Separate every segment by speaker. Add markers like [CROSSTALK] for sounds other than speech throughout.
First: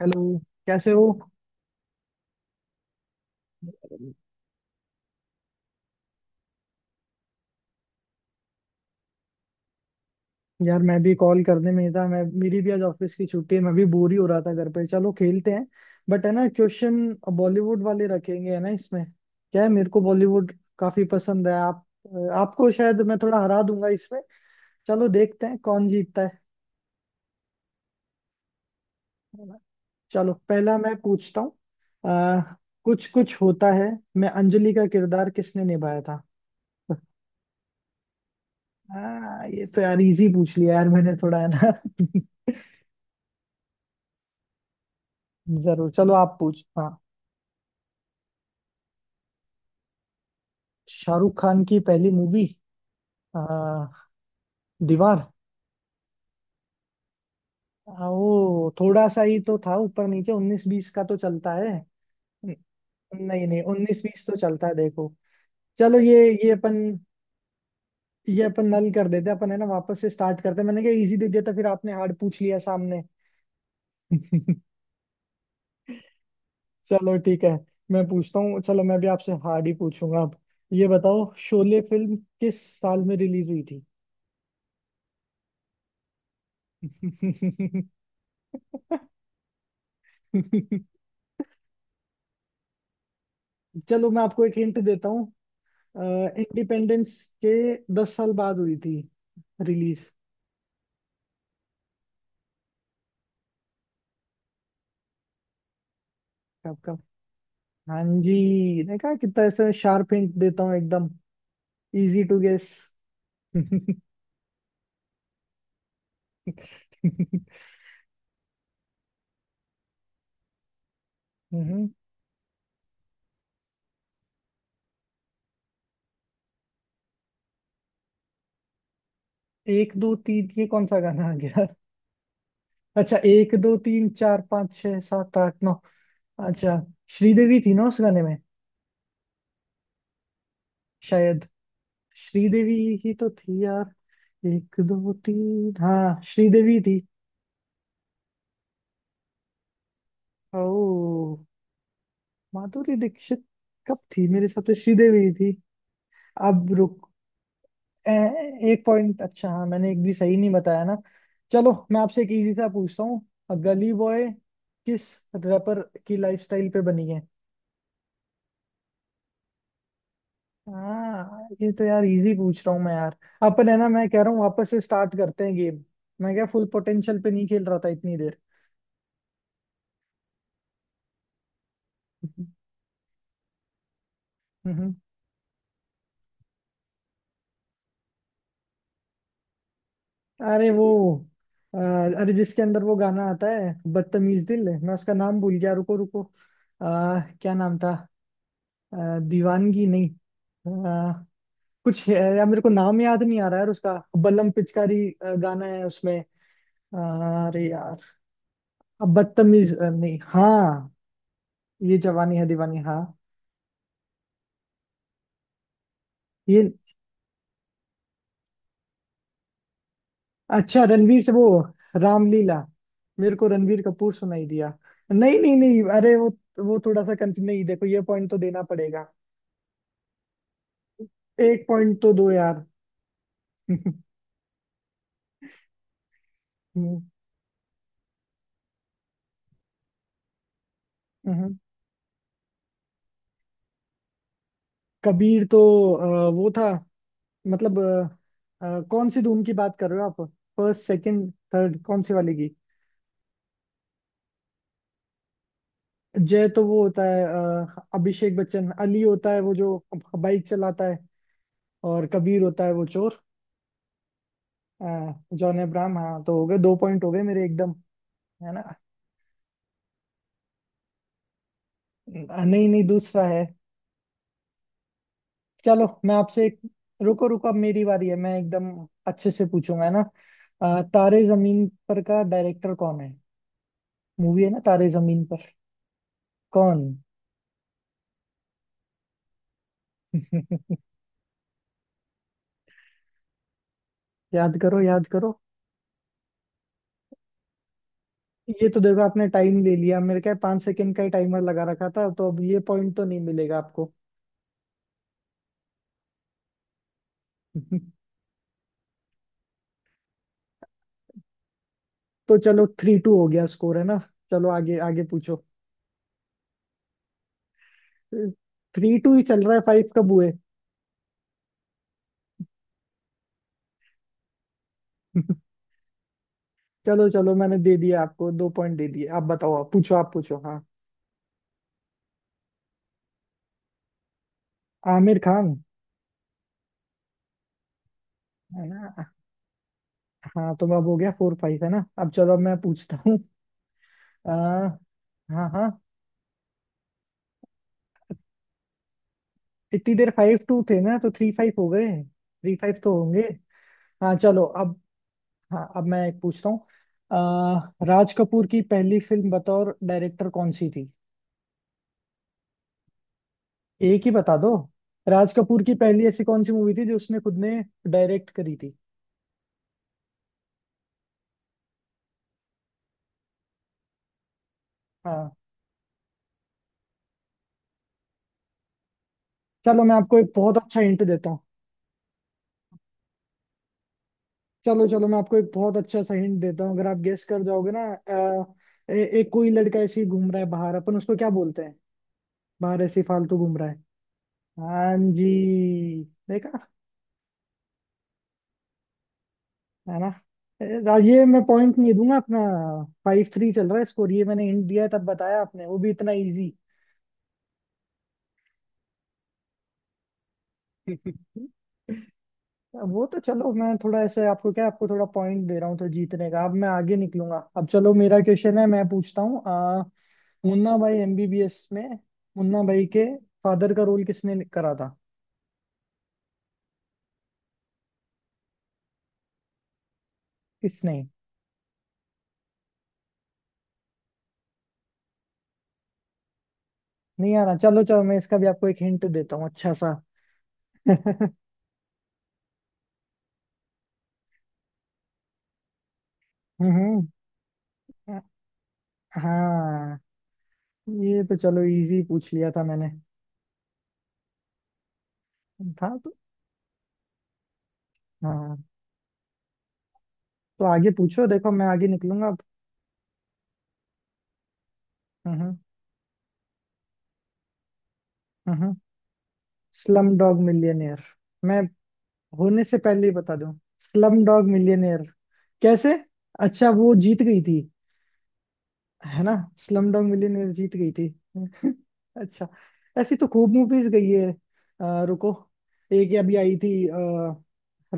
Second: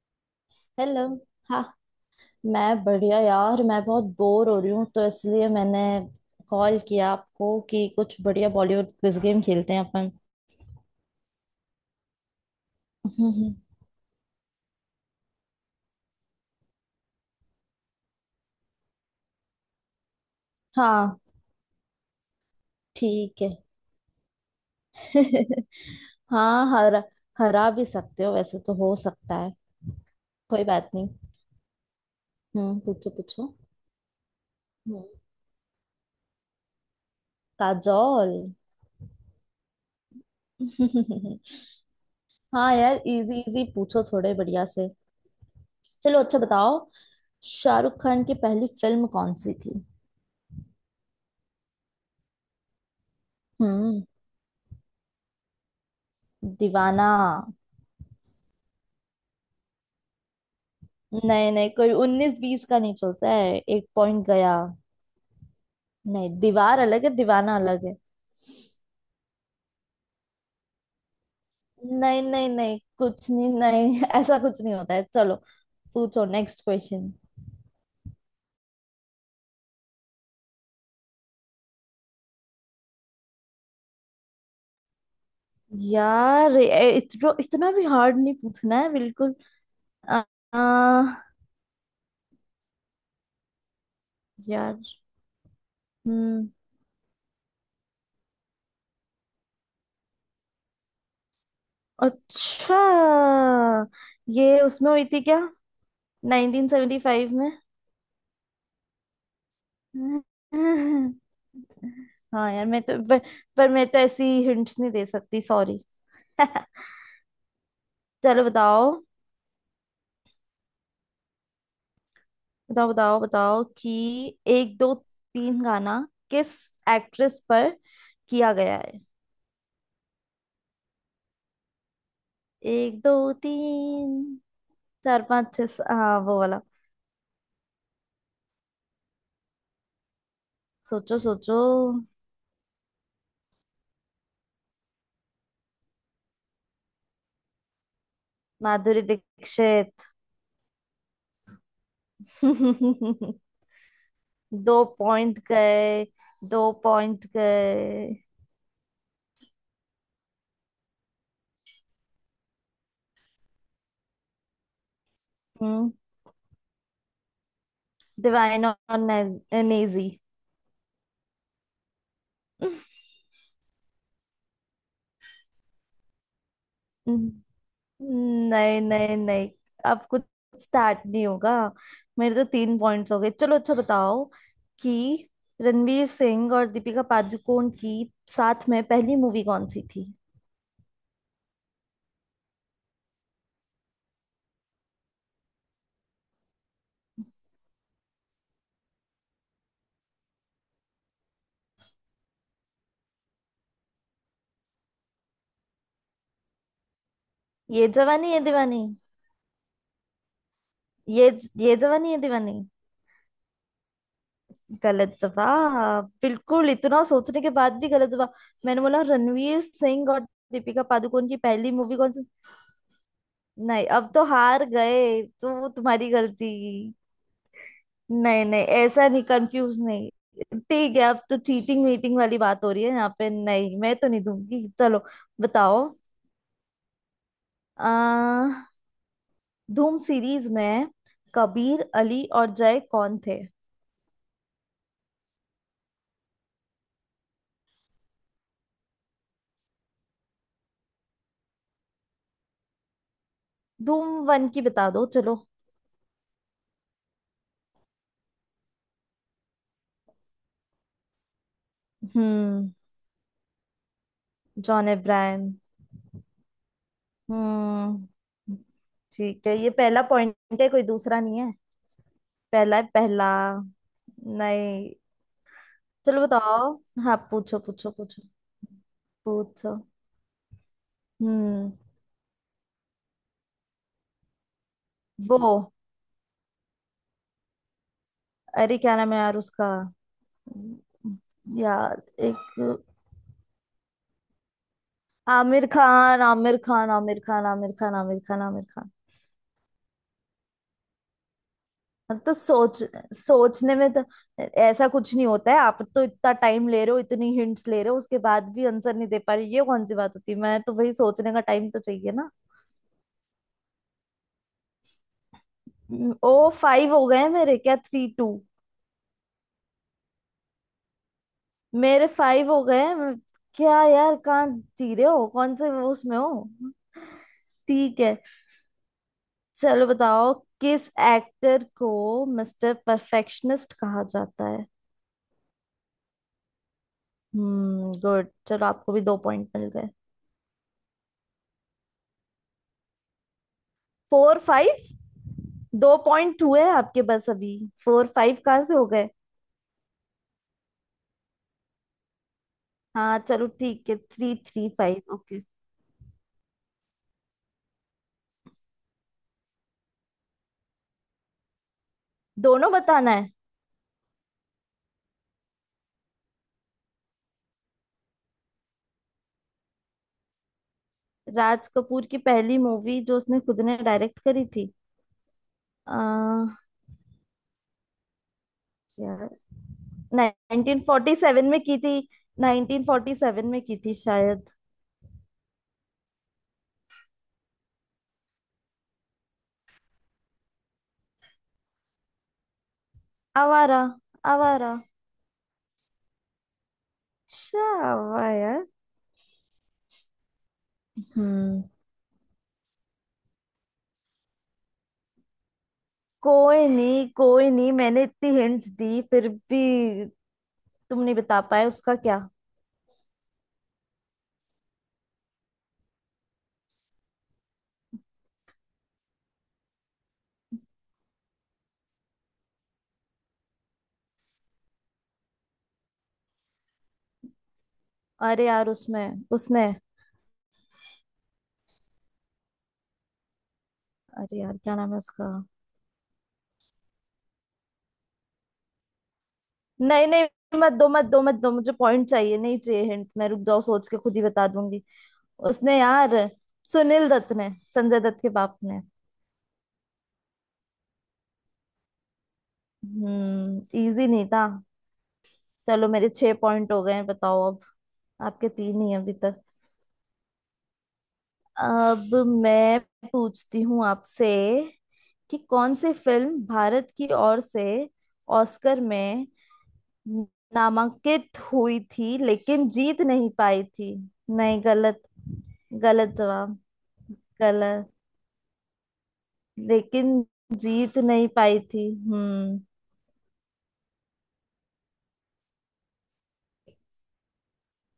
Speaker 1: Hello. कैसे
Speaker 2: hello.
Speaker 1: हो?
Speaker 2: हाँ, मैं बढ़िया यार। मैं बहुत बोर हो रही हूँ तो इसलिए मैंने कॉल किया आपको कि कुछ बढ़िया बॉलीवुड क्विज गेम खेलते हैं अपन।
Speaker 1: यार मैं भी कॉल करने में ही था। मैं, मेरी भी आज
Speaker 2: [LAUGHS]
Speaker 1: ऑफिस की
Speaker 2: हम्म,
Speaker 1: छुट्टी
Speaker 2: हम्म,
Speaker 1: है। मैं भी बोर ही हो रहा था घर पे। चलो खेलते हैं। बट है ना, क्वेश्चन बॉलीवुड वाले रखेंगे है ना। इसमें क्या है, मेरे को बॉलीवुड काफी
Speaker 2: हाँ,
Speaker 1: पसंद है। आप, आपको शायद मैं थोड़ा
Speaker 2: ठीक है।
Speaker 1: हरा दूंगा इसमें। चलो देखते हैं
Speaker 2: [LAUGHS]
Speaker 1: कौन जीतता है।
Speaker 2: हाँ, हरा हरा भी सकते हो वैसे तो, हो सकता
Speaker 1: है
Speaker 2: है।
Speaker 1: ना? चलो
Speaker 2: कोई
Speaker 1: पहला
Speaker 2: बात
Speaker 1: मैं
Speaker 2: नहीं।
Speaker 1: पूछता हूँ। आ, कुछ
Speaker 2: पूछो
Speaker 1: कुछ
Speaker 2: पूछो।
Speaker 1: होता है। मैं, अंजलि का
Speaker 2: हम्म,
Speaker 1: किरदार किसने निभाया था? [LAUGHS]
Speaker 2: काजोल।
Speaker 1: ये तो यार इजी पूछ लिया यार मैंने, थोड़ा है ना।
Speaker 2: [LAUGHS]
Speaker 1: [LAUGHS]
Speaker 2: हाँ यार, इजी इजी पूछो थोड़े बढ़िया से।
Speaker 1: जरूर, चलो
Speaker 2: चलो
Speaker 1: आप
Speaker 2: अच्छा
Speaker 1: पूछ,
Speaker 2: बताओ।
Speaker 1: हाँ।
Speaker 2: शाहरुख खान की पहली फिल्म कौन सी थी?
Speaker 1: शाहरुख खान की पहली मूवी।
Speaker 2: हम्म
Speaker 1: दीवार।
Speaker 2: दीवाना।
Speaker 1: वो थोड़ा सा ही तो था, ऊपर नीचे उन्नीस बीस का तो
Speaker 2: नहीं
Speaker 1: चलता है।
Speaker 2: नहीं, कोई उन्नीस
Speaker 1: न-
Speaker 2: बीस का नहीं चलता
Speaker 1: नहीं
Speaker 2: है।
Speaker 1: नहीं,
Speaker 2: एक
Speaker 1: उन्नीस
Speaker 2: पॉइंट
Speaker 1: बीस तो
Speaker 2: गया।
Speaker 1: चलता है, देखो। चलो
Speaker 2: नहीं,
Speaker 1: ये
Speaker 2: दीवार
Speaker 1: अपन
Speaker 2: अलग है, दीवाना अलग है।
Speaker 1: ये अपन नल कर देते हैं अपन, है ना। वापस से स्टार्ट करते हैं। मैंने कहा इजी दे दिया था, फिर आपने हार्ड
Speaker 2: नहीं
Speaker 1: पूछ
Speaker 2: नहीं
Speaker 1: लिया
Speaker 2: नहीं,
Speaker 1: सामने।
Speaker 2: कुछ नहीं नहीं [LAUGHS] ऐसा कुछ
Speaker 1: [LAUGHS]
Speaker 2: नहीं होता है। चलो, पूछो नेक्स्ट क्वेश्चन।
Speaker 1: चलो ठीक है। मैं पूछता हूँ। चलो मैं भी आपसे हार्ड ही पूछूंगा अब। ये बताओ शोले फिल्म किस साल में रिलीज हुई
Speaker 2: यार, इतना इतना भी
Speaker 1: थी?
Speaker 2: हार्ड नहीं पूछना है बिल्कुल। आ,
Speaker 1: [LAUGHS]
Speaker 2: आ,
Speaker 1: चलो मैं आपको एक हिंट
Speaker 2: यार।
Speaker 1: देता हूँ।
Speaker 2: हम्म।
Speaker 1: इंडिपेंडेंस के 10 साल बाद हुई थी रिलीज।
Speaker 2: अच्छा, ये उसमें हुई थी क्या?
Speaker 1: कब कब?
Speaker 2: 1975 में?
Speaker 1: हाँ जी, देखा कितना ऐसे शार्प हिंट देता हूँ एकदम,
Speaker 2: [LAUGHS]
Speaker 1: इजी टू
Speaker 2: हाँ यार,
Speaker 1: गेस।
Speaker 2: मैं तो पर मैं तो ऐसी हिंट्स नहीं दे सकती, सॉरी। [LAUGHS]
Speaker 1: [LAUGHS]
Speaker 2: चलो बताओ बताओ बताओ बताओ कि एक दो तीन गाना किस एक्ट्रेस पर किया गया है?
Speaker 1: एक दो तीन, ये कौन सा गाना आ गया?
Speaker 2: एक दो
Speaker 1: अच्छा, एक दो तीन
Speaker 2: तीन
Speaker 1: चार पाँच छह
Speaker 2: चार
Speaker 1: सात आठ
Speaker 2: पाँच छह
Speaker 1: नौ।
Speaker 2: हाँ वो वाला।
Speaker 1: अच्छा, श्रीदेवी थी ना उस गाने में?
Speaker 2: सोचो
Speaker 1: शायद
Speaker 2: सोचो।
Speaker 1: श्रीदेवी ही तो थी यार। एक दो तीन, हाँ श्रीदेवी थी।
Speaker 2: माधुरी दीक्षित।
Speaker 1: ओ, माधुरी
Speaker 2: [LAUGHS]
Speaker 1: दीक्षित? कब थी? मेरे हिसाब
Speaker 2: दो
Speaker 1: से श्रीदेवी ही
Speaker 2: पॉइंट
Speaker 1: थी।
Speaker 2: गए। दो
Speaker 1: अब रुक।
Speaker 2: पॉइंट गए।
Speaker 1: ए, 1 पॉइंट। अच्छा हाँ, मैंने एक भी सही नहीं बताया ना। चलो मैं आपसे एक इजी सा पूछता हूँ। गली बॉय किस रैपर
Speaker 2: हम्म
Speaker 1: की लाइफस्टाइल पे बनी है?
Speaker 2: डिवाइन और नेजी।
Speaker 1: हाँ, ये तो यार इजी पूछ रहा हूँ मैं यार। अपन है ना, मैं कह रहा हूँ वापस से स्टार्ट करते हैं गेम। मैं क्या फुल पोटेंशियल पे
Speaker 2: [LAUGHS]
Speaker 1: नहीं खेल रहा था इतनी देर।
Speaker 2: नहीं नहीं नहीं, अब कुछ स्टार्ट नहीं होगा। मेरे तो तीन पॉइंट्स हो गए। चलो अच्छा बताओ
Speaker 1: [LAUGHS]
Speaker 2: कि रणवीर सिंह और दीपिका पादुकोण की साथ में पहली मूवी कौन सी थी?
Speaker 1: अरे वो, अ, अरे जिसके अंदर वो गाना आता है बदतमीज दिल। मैं उसका नाम भूल गया, रुको रुको। क्या नाम था? दीवानगी नहीं। अ, कुछ है, यार मेरे को नाम याद नहीं आ रहा है उसका। बलम पिचकारी गाना है उसमें। अरे
Speaker 2: ये
Speaker 1: यार।
Speaker 2: जवानी है दीवानी।
Speaker 1: अब बदतमीज नहीं, हाँ।
Speaker 2: ये ये
Speaker 1: ये
Speaker 2: जवानी है
Speaker 1: जवानी है
Speaker 2: दीवानी।
Speaker 1: दीवानी, हाँ।
Speaker 2: गलत जवाब बिल्कुल।
Speaker 1: ये,
Speaker 2: इतना सोचने के बाद भी गलत जवाब। मैंने बोला रणवीर सिंह और दीपिका
Speaker 1: अच्छा रणवीर
Speaker 2: पादुकोण
Speaker 1: से
Speaker 2: की
Speaker 1: वो
Speaker 2: पहली मूवी कौन सी?
Speaker 1: रामलीला। मेरे को रणवीर
Speaker 2: नहीं, अब
Speaker 1: कपूर
Speaker 2: तो
Speaker 1: सुनाई
Speaker 2: हार
Speaker 1: दिया।
Speaker 2: गए
Speaker 1: नहीं
Speaker 2: तो
Speaker 1: नहीं
Speaker 2: वो
Speaker 1: नहीं,
Speaker 2: तुम्हारी
Speaker 1: अरे वो
Speaker 2: गलती।
Speaker 1: वो थोड़ा सा कंफ्यूज। नहीं देखो, ये पॉइंट तो
Speaker 2: नहीं
Speaker 1: देना
Speaker 2: नहीं,
Speaker 1: पड़ेगा।
Speaker 2: ऐसा नहीं, कंफ्यूज नहीं। ठीक है, अब तो
Speaker 1: एक
Speaker 2: चीटिंग
Speaker 1: पॉइंट तो
Speaker 2: वीटिंग
Speaker 1: दो
Speaker 2: वाली
Speaker 1: यार।
Speaker 2: बात हो रही है यहाँ पे।
Speaker 1: [LAUGHS]
Speaker 2: नहीं,
Speaker 1: हम्म,
Speaker 2: मैं तो नहीं दूंगी। चलो, बताओ। आ, धूम सीरीज में
Speaker 1: हम्म।
Speaker 2: कबीर अली और जय कौन थे?
Speaker 1: कबीर तो वो था, मतलब कौन सी धूम की बात कर रहे हो आप? फर्स्ट, सेकंड, थर्ड, कौन सी वाली की?
Speaker 2: धूम वन की बता दो चलो।
Speaker 1: जय तो वो होता है अभिषेक बच्चन। अली होता है वो जो बाइक चलाता है। और कबीर होता
Speaker 2: हम्म
Speaker 1: है वो चोर। अ,
Speaker 2: जॉन अब्राहम।
Speaker 1: जॉन अब्राहम। हाँ, तो हो गए, 2 पॉइंट हो गए मेरे एकदम।
Speaker 2: हम्म
Speaker 1: है ना?
Speaker 2: ठीक है, ये पहला पॉइंट है, कोई दूसरा नहीं है।
Speaker 1: नहीं
Speaker 2: पहला
Speaker 1: नहीं,
Speaker 2: है,
Speaker 1: दूसरा
Speaker 2: पहला।
Speaker 1: है।
Speaker 2: नहीं।
Speaker 1: चलो मैं
Speaker 2: चलो
Speaker 1: आपसे एक,
Speaker 2: बताओ। हाँ,
Speaker 1: रुको रुको, अब
Speaker 2: पूछो
Speaker 1: मेरी
Speaker 2: पूछो
Speaker 1: बारी है।
Speaker 2: पूछो
Speaker 1: मैं एकदम अच्छे से
Speaker 2: पूछो।
Speaker 1: पूछूंगा, है ना। तारे जमीन
Speaker 2: हम्म
Speaker 1: पर का डायरेक्टर कौन है? मूवी है ना, तारे जमीन पर।
Speaker 2: वो,
Speaker 1: कौन?
Speaker 2: अरे क्या नाम है यार उसका?
Speaker 1: [LAUGHS]
Speaker 2: यार, एक...
Speaker 1: याद करो याद करो।
Speaker 2: आमिर खान, आमिर खान, आमिर खान, आमिर खान, आमिर खान, आमिर
Speaker 1: ये तो
Speaker 2: खान।
Speaker 1: देखो, आपने टाइम ले लिया। मेरे क्या 5 सेकंड का ही टाइमर लगा रखा था,
Speaker 2: हाँ,
Speaker 1: तो
Speaker 2: तो
Speaker 1: अब ये पॉइंट तो नहीं मिलेगा
Speaker 2: सोचने
Speaker 1: आपको।
Speaker 2: में तो
Speaker 1: [LAUGHS]
Speaker 2: ऐसा कुछ नहीं होता है। आप तो इतना टाइम ले रहे हो, इतनी हिंट्स ले रहे हो, उसके बाद भी आंसर नहीं दे पा रहे, ये कौन सी बात होती है? मैं तो वही, सोचने का टाइम तो चाहिए ना।
Speaker 1: तो चलो 3-2 हो गया स्कोर, है ना। चलो आगे आगे पूछो।
Speaker 2: ओ, फाइव हो गए हैं मेरे। क्या थ्री टू?
Speaker 1: 3-2 ही चल रहा है, फाइव कब हुए?
Speaker 2: मेरे फाइव हो गए हैं। क्या यार, कहाँ जी रहे हो
Speaker 1: [LAUGHS]
Speaker 2: कौन से वो उसमें हो?
Speaker 1: चलो चलो, मैंने दे
Speaker 2: ठीक
Speaker 1: दिया
Speaker 2: है,
Speaker 1: आपको 2 पॉइंट दे दिए। आप बताओ, आप
Speaker 2: चलो
Speaker 1: पूछो आप
Speaker 2: बताओ,
Speaker 1: पूछो, हाँ।
Speaker 2: किस एक्टर को मिस्टर परफेक्शनिस्ट कहा जाता है?
Speaker 1: आमिर खान।
Speaker 2: गुड,
Speaker 1: है
Speaker 2: चलो आपको भी
Speaker 1: ना?
Speaker 2: दो पॉइंट मिल गए।
Speaker 1: हाँ, तो अब हो गया 4-5, है ना। अब चलो, अब मैं पूछता हूँ। आ,
Speaker 2: फोर फाइव?
Speaker 1: हाँ हाँ।
Speaker 2: दो पॉइंट हुए आपके बस अभी। फोर फाइव कहाँ से हो गए?
Speaker 1: इतनी देर 5-2 थे ना, तो 3-5 हो गए, 3-5 तो
Speaker 2: हाँ
Speaker 1: होंगे।
Speaker 2: चलो, ठीक है,
Speaker 1: हाँ,
Speaker 2: थ्री
Speaker 1: चलो
Speaker 2: थ्री
Speaker 1: अब।
Speaker 2: Five, okay.
Speaker 1: हाँ, अब मैं एक पूछता हूँ। आ, राज कपूर की पहली फिल्म बतौर डायरेक्टर कौन सी थी?
Speaker 2: दोनों बताना है?
Speaker 1: एक ही बता दो। राज कपूर की पहली ऐसी कौन सी मूवी थी जो उसने खुद ने डायरेक्ट करी थी?
Speaker 2: राज कपूर की पहली मूवी जो उसने खुद ने डायरेक्ट करी थी।
Speaker 1: हाँ।
Speaker 2: आ, यार,
Speaker 1: चलो मैं आपको एक बहुत अच्छा हिंट देता हूँ।
Speaker 2: 1947 में की थी। 1947 में की थी शायद।
Speaker 1: चलो चलो मैं आपको एक बहुत अच्छा सा हिंट देता हूँ। अगर आप गेस कर जाओगे ना, एक कोई लड़का ऐसे ही घूम रहा है बाहर, अपन उसको क्या बोलते हैं? बाहर ऐसे ही फालतू घूम रहा
Speaker 2: आवारा।
Speaker 1: है।
Speaker 2: आवारा।
Speaker 1: हाँ जी, देखा।
Speaker 2: अच्छा, वाह यार।
Speaker 1: है ना? ए, ये मैं
Speaker 2: हम्म
Speaker 1: पॉइंट नहीं दूंगा अपना। 5-3 चल रहा है स्कोर। ये मैंने हिंट दिया है, तब बताया आपने, वो भी इतना इजी।
Speaker 2: कोई नहीं, कोई नहीं, मैंने इतनी हिंट दी फिर भी तुम नहीं
Speaker 1: [LAUGHS]
Speaker 2: बता पाए उसका क्या?
Speaker 1: वो तो चलो, मैं थोड़ा ऐसे आपको क्या, आपको थोड़ा पॉइंट दे रहा हूँ तो जीतने का। अब मैं आगे निकलूंगा। अब चलो, मेरा क्वेश्चन है, मैं पूछता हूँ। मुन्ना भाई एमबीबीएस में मुन्ना भाई के फादर का रोल किसने करा था?
Speaker 2: अरे यार, उसमें उसने...
Speaker 1: किसने?
Speaker 2: अरे यार, क्या नाम है उसका?
Speaker 1: नहीं आ रहा। चलो चलो, मैं इसका भी आपको एक हिंट देता हूँ अच्छा सा।
Speaker 2: नहीं नहीं, मत दो मत दो
Speaker 1: [LAUGHS]
Speaker 2: मत दो, मुझे पॉइंट चाहिए, नहीं चाहिए हिंट। मैं... रुक जाओ, सोच के खुद ही बता दूंगी। उसने यार
Speaker 1: हम्म।
Speaker 2: सुनील दत्त ने, संजय दत्त के बाप ने।
Speaker 1: हाँ, ये तो चलो इजी पूछ लिया था मैंने।
Speaker 2: हम्म इजी नहीं था। चलो,
Speaker 1: था
Speaker 2: मेरे
Speaker 1: तो।
Speaker 2: छह पॉइंट हो गए हैं, बताओ अब। आपके
Speaker 1: हाँ,
Speaker 2: तीन ही हैं अभी तक।
Speaker 1: तो आगे पूछो। देखो मैं आगे
Speaker 2: अब
Speaker 1: निकलूंगा अब।
Speaker 2: मैं पूछती हूँ आपसे कि
Speaker 1: हम्म
Speaker 2: कौन सी फिल्म भारत की ओर से
Speaker 1: हम्म।
Speaker 2: ऑस्कर में
Speaker 1: स्लम डॉग मिलियनेयर।
Speaker 2: नामांकित
Speaker 1: मैं
Speaker 2: हुई थी
Speaker 1: होने
Speaker 2: लेकिन
Speaker 1: से
Speaker 2: जीत
Speaker 1: पहले ही
Speaker 2: नहीं
Speaker 1: बता दूं,
Speaker 2: पाई थी?
Speaker 1: स्लम डॉग
Speaker 2: नहीं, गलत।
Speaker 1: मिलियनेयर। कैसे?
Speaker 2: गलत जवाब।
Speaker 1: अच्छा, वो जीत गई थी,
Speaker 2: गलत।
Speaker 1: है ना। स्लम डॉग
Speaker 2: लेकिन
Speaker 1: मिलियनेयर जीत गई
Speaker 2: जीत
Speaker 1: थी।
Speaker 2: नहीं पाई
Speaker 1: [LAUGHS]
Speaker 2: थी।
Speaker 1: अच्छा,
Speaker 2: हम्म।
Speaker 1: ऐसी तो खूब मूवीज गई है। रुको। एक ये अभी आई थी,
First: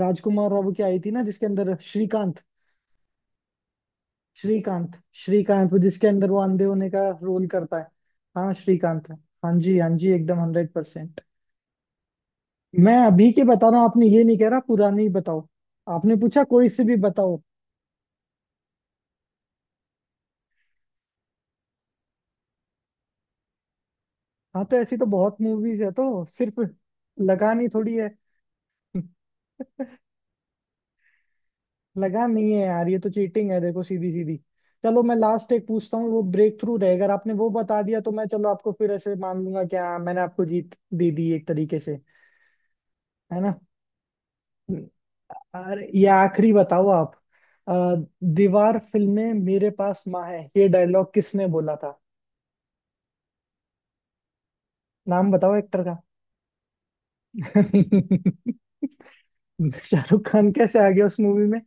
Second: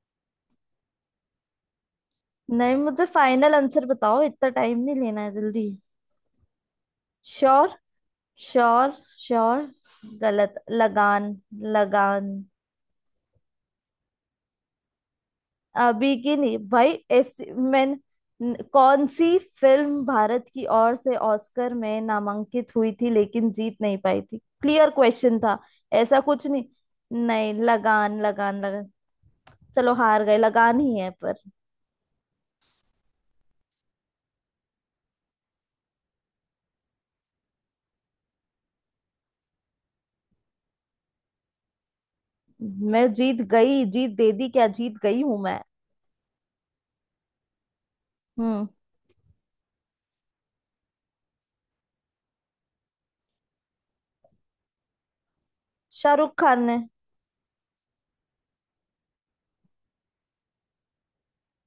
Speaker 1: राजकुमार राव की आई थी ना, जिसके अंदर श्रीकांत।
Speaker 2: नहीं, मुझे फाइनल आंसर बताओ, इतना टाइम
Speaker 1: श्रीकांत,
Speaker 2: नहीं लेना है, जल्दी।
Speaker 1: श्रीकांत, वो जिसके अंदर वो अंधे होने का रोल
Speaker 2: श्योर?
Speaker 1: करता है। हाँ
Speaker 2: श्योर?
Speaker 1: श्रीकांत है। हाँ
Speaker 2: श्योर?
Speaker 1: जी हाँ जी, एकदम
Speaker 2: गलत।
Speaker 1: 100%।
Speaker 2: लगान। लगान।
Speaker 1: मैं अभी के बता रहा हूँ, आपने ये नहीं कह रहा पुरानी बताओ। आपने पूछा
Speaker 2: बिगिनी
Speaker 1: कोई से
Speaker 2: भाई,
Speaker 1: भी बताओ।
Speaker 2: ऐसी मैं... कौन सी फिल्म भारत की ओर से ऑस्कर में नामांकित हुई थी लेकिन जीत नहीं पाई थी?
Speaker 1: हाँ तो
Speaker 2: क्लियर
Speaker 1: ऐसी तो बहुत
Speaker 2: क्वेश्चन था।
Speaker 1: मूवीज है,
Speaker 2: ऐसा
Speaker 1: तो
Speaker 2: कुछ
Speaker 1: सिर्फ
Speaker 2: नहीं। नहीं,
Speaker 1: लगानी थोड़ी है।
Speaker 2: लगान, लगान, लगान। चलो, हार गए। लगान ही है पर।
Speaker 1: लगान नहीं है यार, ये तो चीटिंग है, देखो सीधी सीधी। चलो मैं लास्ट एक पूछता हूँ, वो ब्रेक थ्रू रहेगा। अगर आपने वो बता दिया, तो मैं चलो आपको फिर ऐसे मान लूंगा कि हाँ, मैंने आपको जीत दे दी एक तरीके से।
Speaker 2: मैं
Speaker 1: है
Speaker 2: जीत
Speaker 1: ना?
Speaker 2: गई? जीत दे दी क्या? जीत गई हूं मैं।
Speaker 1: अरे, ये आखिरी बताओ आप। अ,
Speaker 2: हम्म।
Speaker 1: दीवार फिल्म में मेरे पास माँ है, ये डायलॉग किसने बोला था? नाम बताओ एक्टर का।
Speaker 2: शाहरुख खान ने।
Speaker 1: [LAUGHS] शाहरुख खान कैसे आ गया उस मूवी में?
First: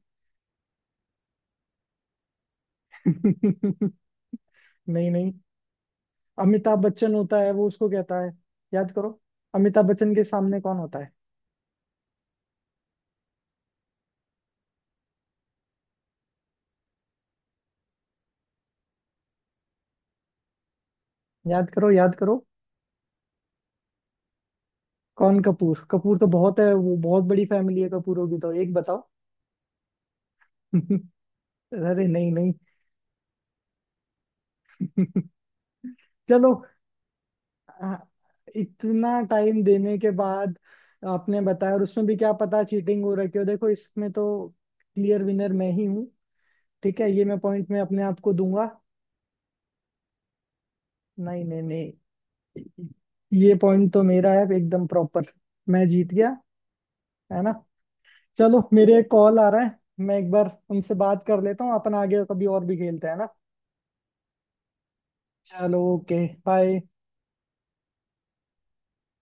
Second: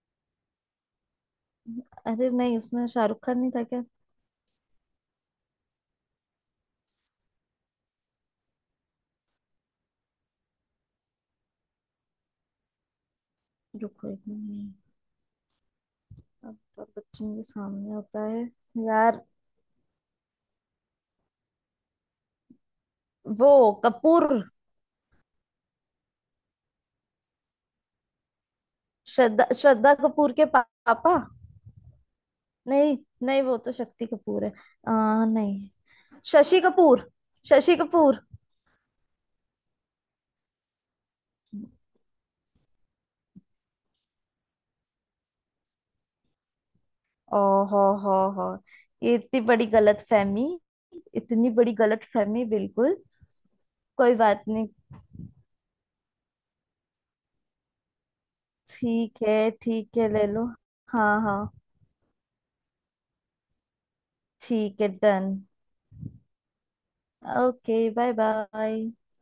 Speaker 2: अरे नहीं, उसमें शाहरुख खान नहीं था क्या?
Speaker 1: [LAUGHS] नहीं नहीं, अमिताभ बच्चन होता है, वो उसको कहता है। याद करो, अमिताभ बच्चन के सामने कौन होता है?
Speaker 2: रुको एक मिनट। अमिताभ बच्चन के सामने होता है यार,
Speaker 1: याद करो याद करो।
Speaker 2: वो... कपूर।
Speaker 1: कौन कपूर? कपूर तो बहुत है, वो बहुत बड़ी फैमिली है कपूरों की, तो एक बताओ।
Speaker 2: श्रद्धा श्रद्धा कपूर के
Speaker 1: [LAUGHS]
Speaker 2: पापा।
Speaker 1: अरे नहीं नहीं।
Speaker 2: नहीं नहीं, वो तो शक्ति कपूर है। नहीं,
Speaker 1: [LAUGHS] चलो।
Speaker 2: शशि कपूर, शशि
Speaker 1: आ,
Speaker 2: कपूर।
Speaker 1: इतना टाइम देने के बाद आपने बताया, और उसमें भी क्या पता चीटिंग हो रखी हो, देखो इसमें तो क्लियर विनर मैं ही हूँ। ठीक है, ये
Speaker 2: ओ
Speaker 1: मैं पॉइंट मैं अपने
Speaker 2: हो
Speaker 1: आप को
Speaker 2: हो
Speaker 1: दूंगा।
Speaker 2: ये इतनी बड़ी गलत फहमी,
Speaker 1: नहीं
Speaker 2: इतनी
Speaker 1: नहीं
Speaker 2: बड़ी
Speaker 1: नहीं,
Speaker 2: गलत फहमी बिल्कुल।
Speaker 1: ये पॉइंट तो
Speaker 2: कोई
Speaker 1: मेरा है
Speaker 2: बात नहीं।
Speaker 1: एकदम प्रॉपर। मैं जीत गया, है ना। चलो मेरे एक
Speaker 2: ठीक है
Speaker 1: कॉल आ रहा है।
Speaker 2: ठीक है,
Speaker 1: मैं
Speaker 2: ले
Speaker 1: एक
Speaker 2: लो।
Speaker 1: बार उनसे
Speaker 2: हाँ
Speaker 1: बात
Speaker 2: हाँ,
Speaker 1: कर लेता हूँ। अपन आगे कभी और भी खेलते हैं ना।
Speaker 2: ठीक है, डन।
Speaker 1: चलो, okay, bye.
Speaker 2: Okay, bye bye.